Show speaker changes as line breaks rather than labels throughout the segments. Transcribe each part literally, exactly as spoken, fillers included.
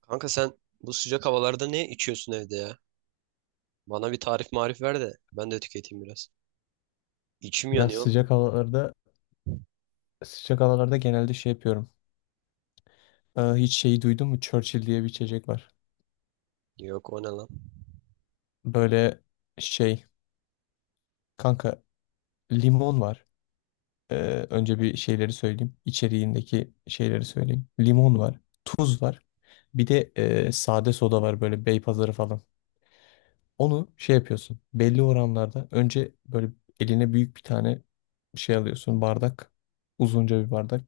Kanka sen bu sıcak havalarda ne içiyorsun evde ya? Bana bir tarif marif ver de ben de tüketeyim biraz. İçim
Ya
yanıyor oğlum.
sıcak havalarda sıcak havalarda genelde şey yapıyorum. Ee, hiç şeyi duydun mu? Churchill diye bir içecek var.
Yok o ne lan?
Böyle şey kanka limon var. Ee, önce bir şeyleri söyleyeyim. İçeriğindeki şeyleri söyleyeyim. Limon var. Tuz var. Bir de e, sade soda var böyle Beypazarı falan. Onu şey yapıyorsun. Belli oranlarda önce böyle eline büyük bir tane şey alıyorsun. Bardak. Uzunca bir bardak.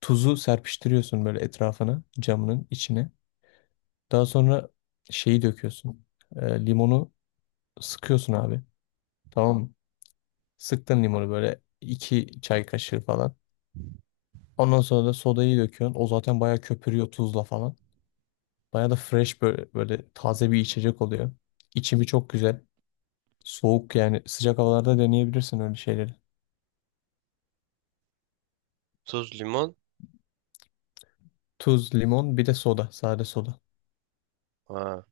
Tuzu serpiştiriyorsun böyle etrafına camının içine. Daha sonra şeyi döküyorsun. E, limonu sıkıyorsun abi. Tamam mı? Sıktın limonu böyle iki çay kaşığı falan. Ondan sonra da sodayı döküyorsun. O zaten bayağı köpürüyor tuzla falan. Bayağı da fresh böyle, böyle taze bir içecek oluyor. İçimi çok güzel. Soğuk yani sıcak havalarda deneyebilirsin öyle şeyleri.
Tuz, limon.
Tuz, limon bir de soda. Sade soda.
Ha,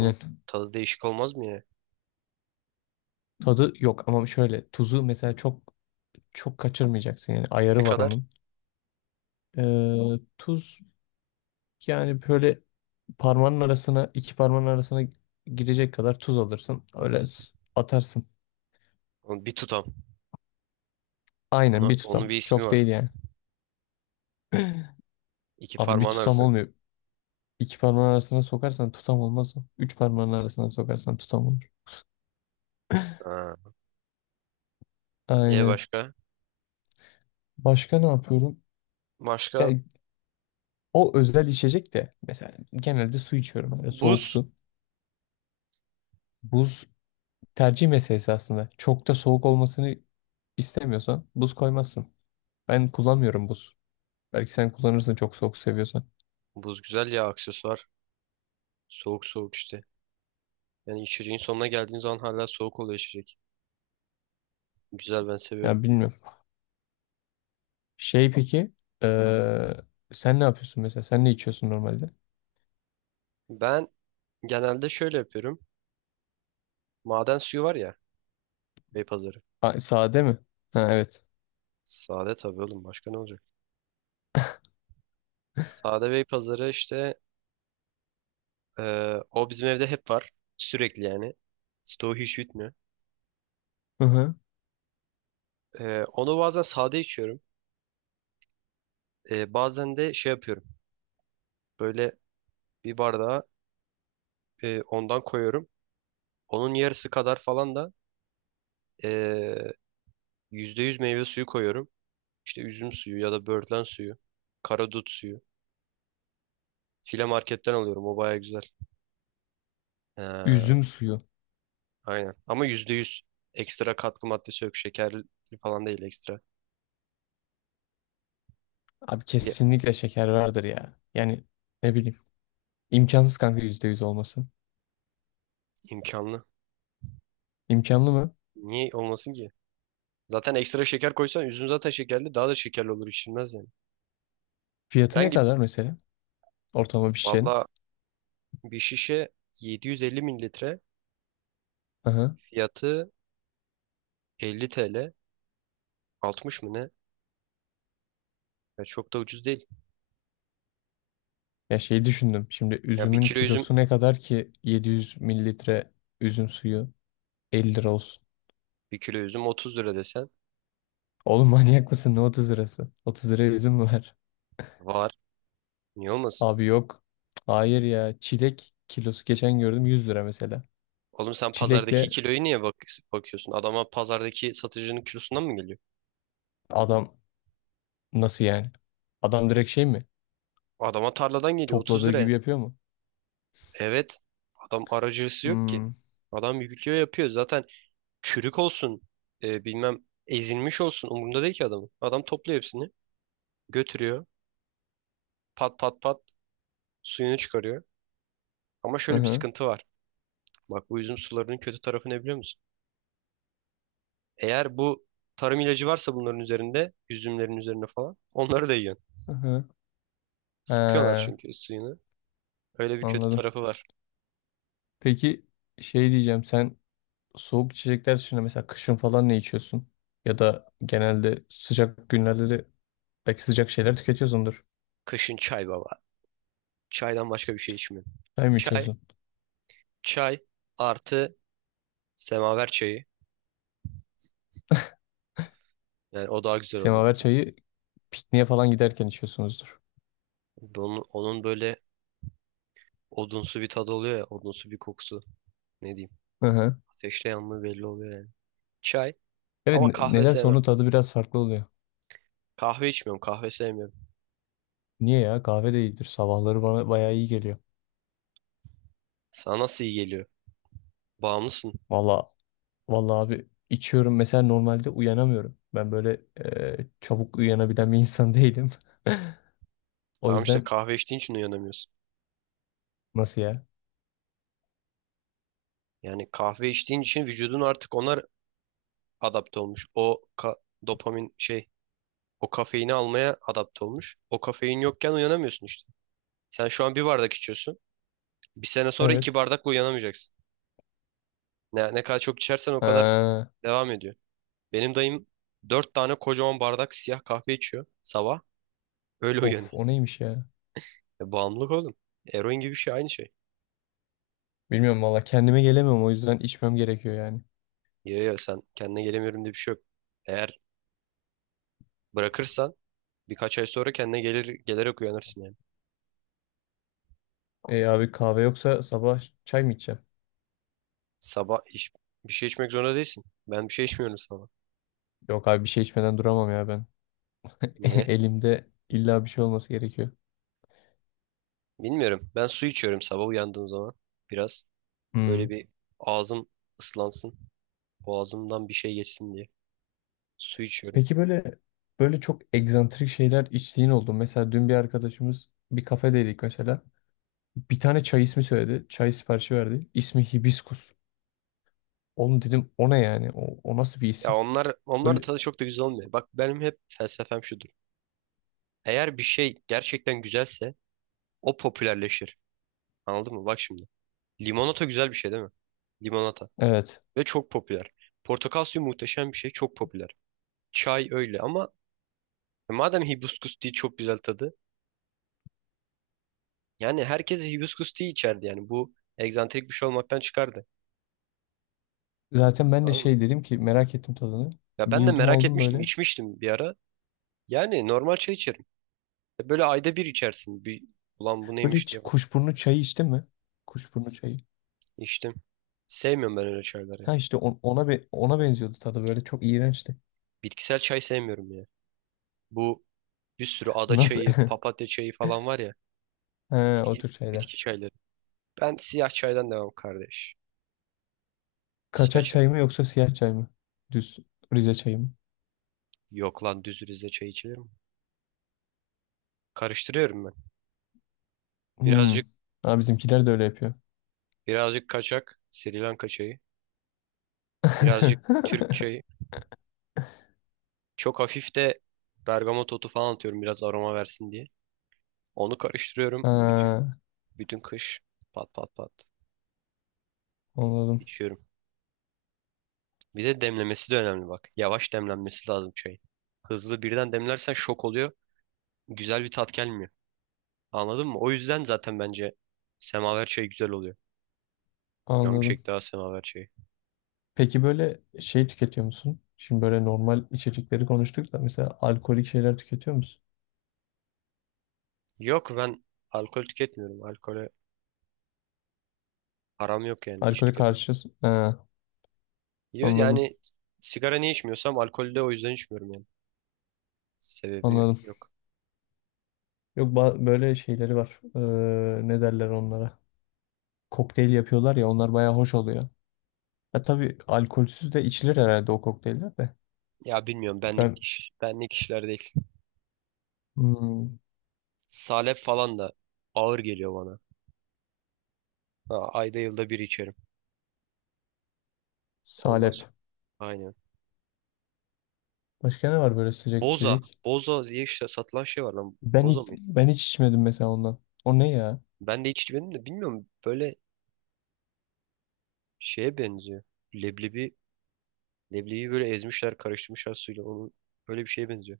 bunun tadı değişik olmaz mı ya?
Tadı yok ama şöyle tuzu mesela çok çok kaçırmayacaksın yani
Ne
ayarı var
kadar?
onun. Ee, tuz yani böyle parmağının arasına iki parmağın arasına girecek kadar tuz alırsın. Öyle s- atarsın.
Onu bir tutam.
Aynen
Ona
bir
onun bir
tutam.
ismi
Çok
var.
değil yani.
İki
Abi bir
parmağın
tutam
arasına kadar.
olmuyor. İki parmağın arasına sokarsan tutam olmaz o. Üç parmağın arasına sokarsan tutam olur.
Ha. Ye
Aynen.
başka?
Başka ne yapıyorum?
Başka
Yani o özel içecek de mesela genelde su içiyorum. Böyle soğuk
buz.
su. Buz tercih meselesi aslında. Çok da soğuk olmasını istemiyorsan buz koymazsın. Ben kullanmıyorum buz. Belki sen kullanırsın çok soğuk seviyorsan.
Buz güzel ya, aksesuar. Soğuk soğuk işte. Yani içeceğin sonuna geldiğin zaman hala soğuk oluyor içecek. Güzel, ben seviyorum.
Ya bilmiyorum. Şey peki eee, sen ne yapıyorsun mesela? Sen ne içiyorsun normalde?
Ben genelde şöyle yapıyorum. Maden suyu var ya. Beypazarı.
Ha, sade mi? Ha, evet.
Sade tabii oğlum, başka ne olacak? Sade Bey pazarı işte, e, o bizim evde hep var. Sürekli yani. Stoğu hiç bitmiyor.
Hı hı.
E, onu bazen sade içiyorum. E, bazen de şey yapıyorum. Böyle bir bardağa e, ondan koyuyorum. Onun yarısı kadar falan da e, yüzde yüz meyve suyu koyuyorum. İşte üzüm suyu ya da böğürtlen suyu. Karadut suyu. File marketten alıyorum. O baya güzel. E,
Üzüm suyu.
aynen. Ama yüzde yüz ekstra katkı maddesi yok. Şekerli falan değil ekstra.
Abi kesinlikle şeker vardır ya. Yani ne bileyim. İmkansız kanka yüzde yüz olması.
İmkanlı.
İmkanlı mı?
Niye olmasın ki? Zaten ekstra şeker koysan üzüm zaten şekerli, daha da şekerli olur, içilmez yani.
Fiyatı ne
Herhangi
kadar mesela? Ortalama bir şişenin.
Valla bir şişe yedi yüz elli mililitre
Hı hı.
fiyatı elli T L, altmış mı ne? Ya çok da ucuz değil.
Ya şey düşündüm. Şimdi
Ya bir
üzümün
kilo üzüm
kilosu ne kadar ki 700 mililitre üzüm suyu 50 lira olsun.
bir kilo üzüm otuz lira desen
Oğlum manyak mısın? Ne otuz lirası? otuz liraya üzüm mü var?
var. Niye olmasın?
Abi yok. Hayır ya. Çilek kilosu geçen gördüm 100 lira mesela.
Oğlum sen pazardaki
Çilekle
kiloyu niye bak bakıyorsun? Adama pazardaki satıcının kilosundan mı geliyor?
adam nasıl yani? Adam direkt şey mi?
Adama tarladan geliyor otuz
Topladığı
liraya.
gibi yapıyor mu?
Evet. Adam aracısı yok ki.
Hmm.
Adam yüklüyor yapıyor. Zaten çürük olsun, e, bilmem ezilmiş olsun, umurunda değil ki adamın. Adam topluyor hepsini, götürüyor, pat pat pat, suyunu çıkarıyor. Ama
Hı
şöyle bir
hı.
sıkıntı var. Bak, bu üzüm sularının kötü tarafı ne biliyor musun? Eğer bu tarım ilacı varsa bunların üzerinde, üzümlerin üzerine falan, onları da yiyorsun.
Hı hı.
Sıkıyorlar
Ha,
çünkü suyunu. Öyle bir kötü
anladım.
tarafı var.
Peki şey diyeceğim sen soğuk içecekler dışında mesela kışın falan ne içiyorsun? Ya da genelde sıcak günlerde de belki sıcak şeyler tüketiyorsundur.
Kışın çay baba. Çaydan başka bir şey içmiyorum.
Çay mı
Çay,
içiyorsun?
çay artı semaver çayı. Yani o daha güzel oluyor.
Semaver çayı pikniğe falan giderken içiyorsunuzdur.
Onun, onun böyle odunsu bir tadı oluyor ya, odunsu bir kokusu. Ne diyeyim.
Hı hı.
Ateşle yanlığı belli oluyor yani. Çay.
Evet,
Ama
ne-
kahve
nedense
sevmem.
onun tadı biraz farklı oluyor.
Kahve içmiyorum. Kahve sevmiyorum.
Niye ya? Kahve de iyidir. Sabahları bana bayağı iyi geliyor.
Sana nasıl iyi geliyor? Bağımlısın.
Valla valla abi içiyorum. Mesela normalde uyanamıyorum. Ben böyle e, çabuk uyanabilen bir insan değilim. O
Tamam işte,
yüzden
kahve içtiğin için uyanamıyorsun.
nasıl ya?
Yani kahve içtiğin için vücudun artık onlar adapte olmuş. O ka- dopamin şey, o kafeini almaya adapte olmuş. O kafein yokken uyanamıyorsun işte. Sen şu an bir bardak içiyorsun. Bir sene sonra iki
Evet.
bardakla uyanamayacaksın. Ne, ne kadar çok içersen o kadar
Ha,
devam ediyor. Benim dayım dört tane kocaman bardak siyah kahve içiyor sabah. Öyle
of,
uyanıyor.
o neymiş ya?
E, bağımlılık oğlum. Eroin gibi bir şey, aynı şey.
Bilmiyorum valla kendime gelemiyorum o yüzden içmem gerekiyor yani.
Ya ya sen kendine gelemiyorum diye bir şey yok. Eğer bırakırsan birkaç ay sonra kendine gelir gelerek uyanırsın yani.
E abi kahve yoksa sabah çay mı içeceğim?
Sabah iç- Bir şey içmek zorunda değilsin. Ben bir şey içmiyorum sabah.
Yok abi bir şey içmeden duramam ya ben.
Niye?
Elimde illa bir şey olması gerekiyor.
Bilmiyorum. Ben su içiyorum sabah uyandığım zaman. Biraz böyle
Hmm.
bir ağzım ıslansın. Boğazımdan bir şey geçsin diye. Su içiyorum.
Peki böyle böyle çok egzantrik şeyler içtiğin oldu mu? Mesela dün bir arkadaşımız bir kafedeydik mesela. Bir tane çay ismi söyledi. Çay siparişi verdi. İsmi Hibiskus. Oğlum dedim o ne yani? O, o nasıl bir
Ya
isim?
onlar onlar da
Böyle
tadı çok da güzel olmuyor. Bak, benim hep felsefem şudur. Eğer bir şey gerçekten güzelse o popülerleşir. Anladın mı? Bak şimdi. Limonata güzel bir şey değil mi? Limonata.
evet.
Ve çok popüler. Portakal suyu muhteşem bir şey. Çok popüler. Çay öyle ama e, madem hibiskus tea çok güzel tadı. Yani herkes hibiskus tea içerdi yani. Bu egzantrik bir şey olmaktan çıkardı.
Zaten ben de
Anladın mı?
şey dedim ki merak ettim tadını.
Ya
Bir
ben de
yudum
merak
aldım
etmiştim,
böyle.
içmiştim bir ara. Yani normal çay içerim. E Böyle ayda bir içersin. Bir, ulan bu
Böyle
neymiş
hiç
diye bak.
kuşburnu çayı içtin mi? Kuşburnu çayı.
İçtim. Sevmiyorum ben öyle çayları.
Ha işte on- ona be- ona benziyordu tadı böyle çok iğrençti.
Bitkisel çay sevmiyorum ya. Bu bir sürü ada
Nasıl?
çayı, papatya çayı falan var ya.
He, o
Bitki,
tür
bitki
şeyler.
çayları. Ben siyah çaydan devam kardeş. Siyah
Kaçak
çay.
çay mı yoksa siyah çay mı? Düz Rize çayı mı?
Yok lan, düz Rize çayı içilir mi? Karıştırıyorum ben.
Hmm.
Birazcık
Ha, bizimkiler de öyle yapıyor.
birazcık kaçak Sri Lanka çayı. Birazcık Türk çayı. Çok hafif de bergamot otu falan atıyorum biraz aroma versin diye. Onu karıştırıyorum bütün
Ha,
bütün kış, pat pat pat,
anladım.
içiyorum. Bir de demlemesi de önemli bak. Yavaş demlenmesi lazım çayın. Hızlı birden demlersen şok oluyor. Güzel bir tat gelmiyor. Anladın mı? O yüzden zaten bence semaver çayı güzel oluyor. Canım
Anladım.
çekti ha semaver çayı.
Peki böyle şey tüketiyor musun? Şimdi böyle normal içecekleri konuştuk da mesela alkolik şeyler tüketiyor musun?
Yok, ben alkol tüketmiyorum. Alkole aram yok yani, hiç
Alkole
tüketmem.
karşı ha,
Yo.
anladım.
Yani sigara niye içmiyorsam alkolü de o yüzden içmiyorum yani. Sebebi
Anladım.
yok.
Yok ba- böyle şeyleri var. Ee, ne derler onlara? Kokteyl yapıyorlar ya onlar baya hoş oluyor. Ya tabii alkolsüz de içilir herhalde o kokteyller de.
Ya bilmiyorum, benlik
Ben
iş, benlik işler değil.
hmm,
Salep falan da ağır geliyor bana. Ha, ayda yılda bir içerim. Ondan
salep.
sonra. Aynen.
Başka ne var böyle sıcak
Boza.
içecek?
Boza diye işte satılan şey var lan.
Ben
Boza
hiç,
mıydı?
ben hiç içmedim mesela ondan. O ne ya?
Ben de hiç içmedim de bilmiyorum. Böyle şeye benziyor. Leblebi, leblebi böyle ezmişler, karıştırmışlar suyla. Onun böyle bir şeye benziyor.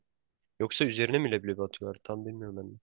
Yoksa üzerine mi leblebi atıyorlar? Tam bilmiyorum ben de.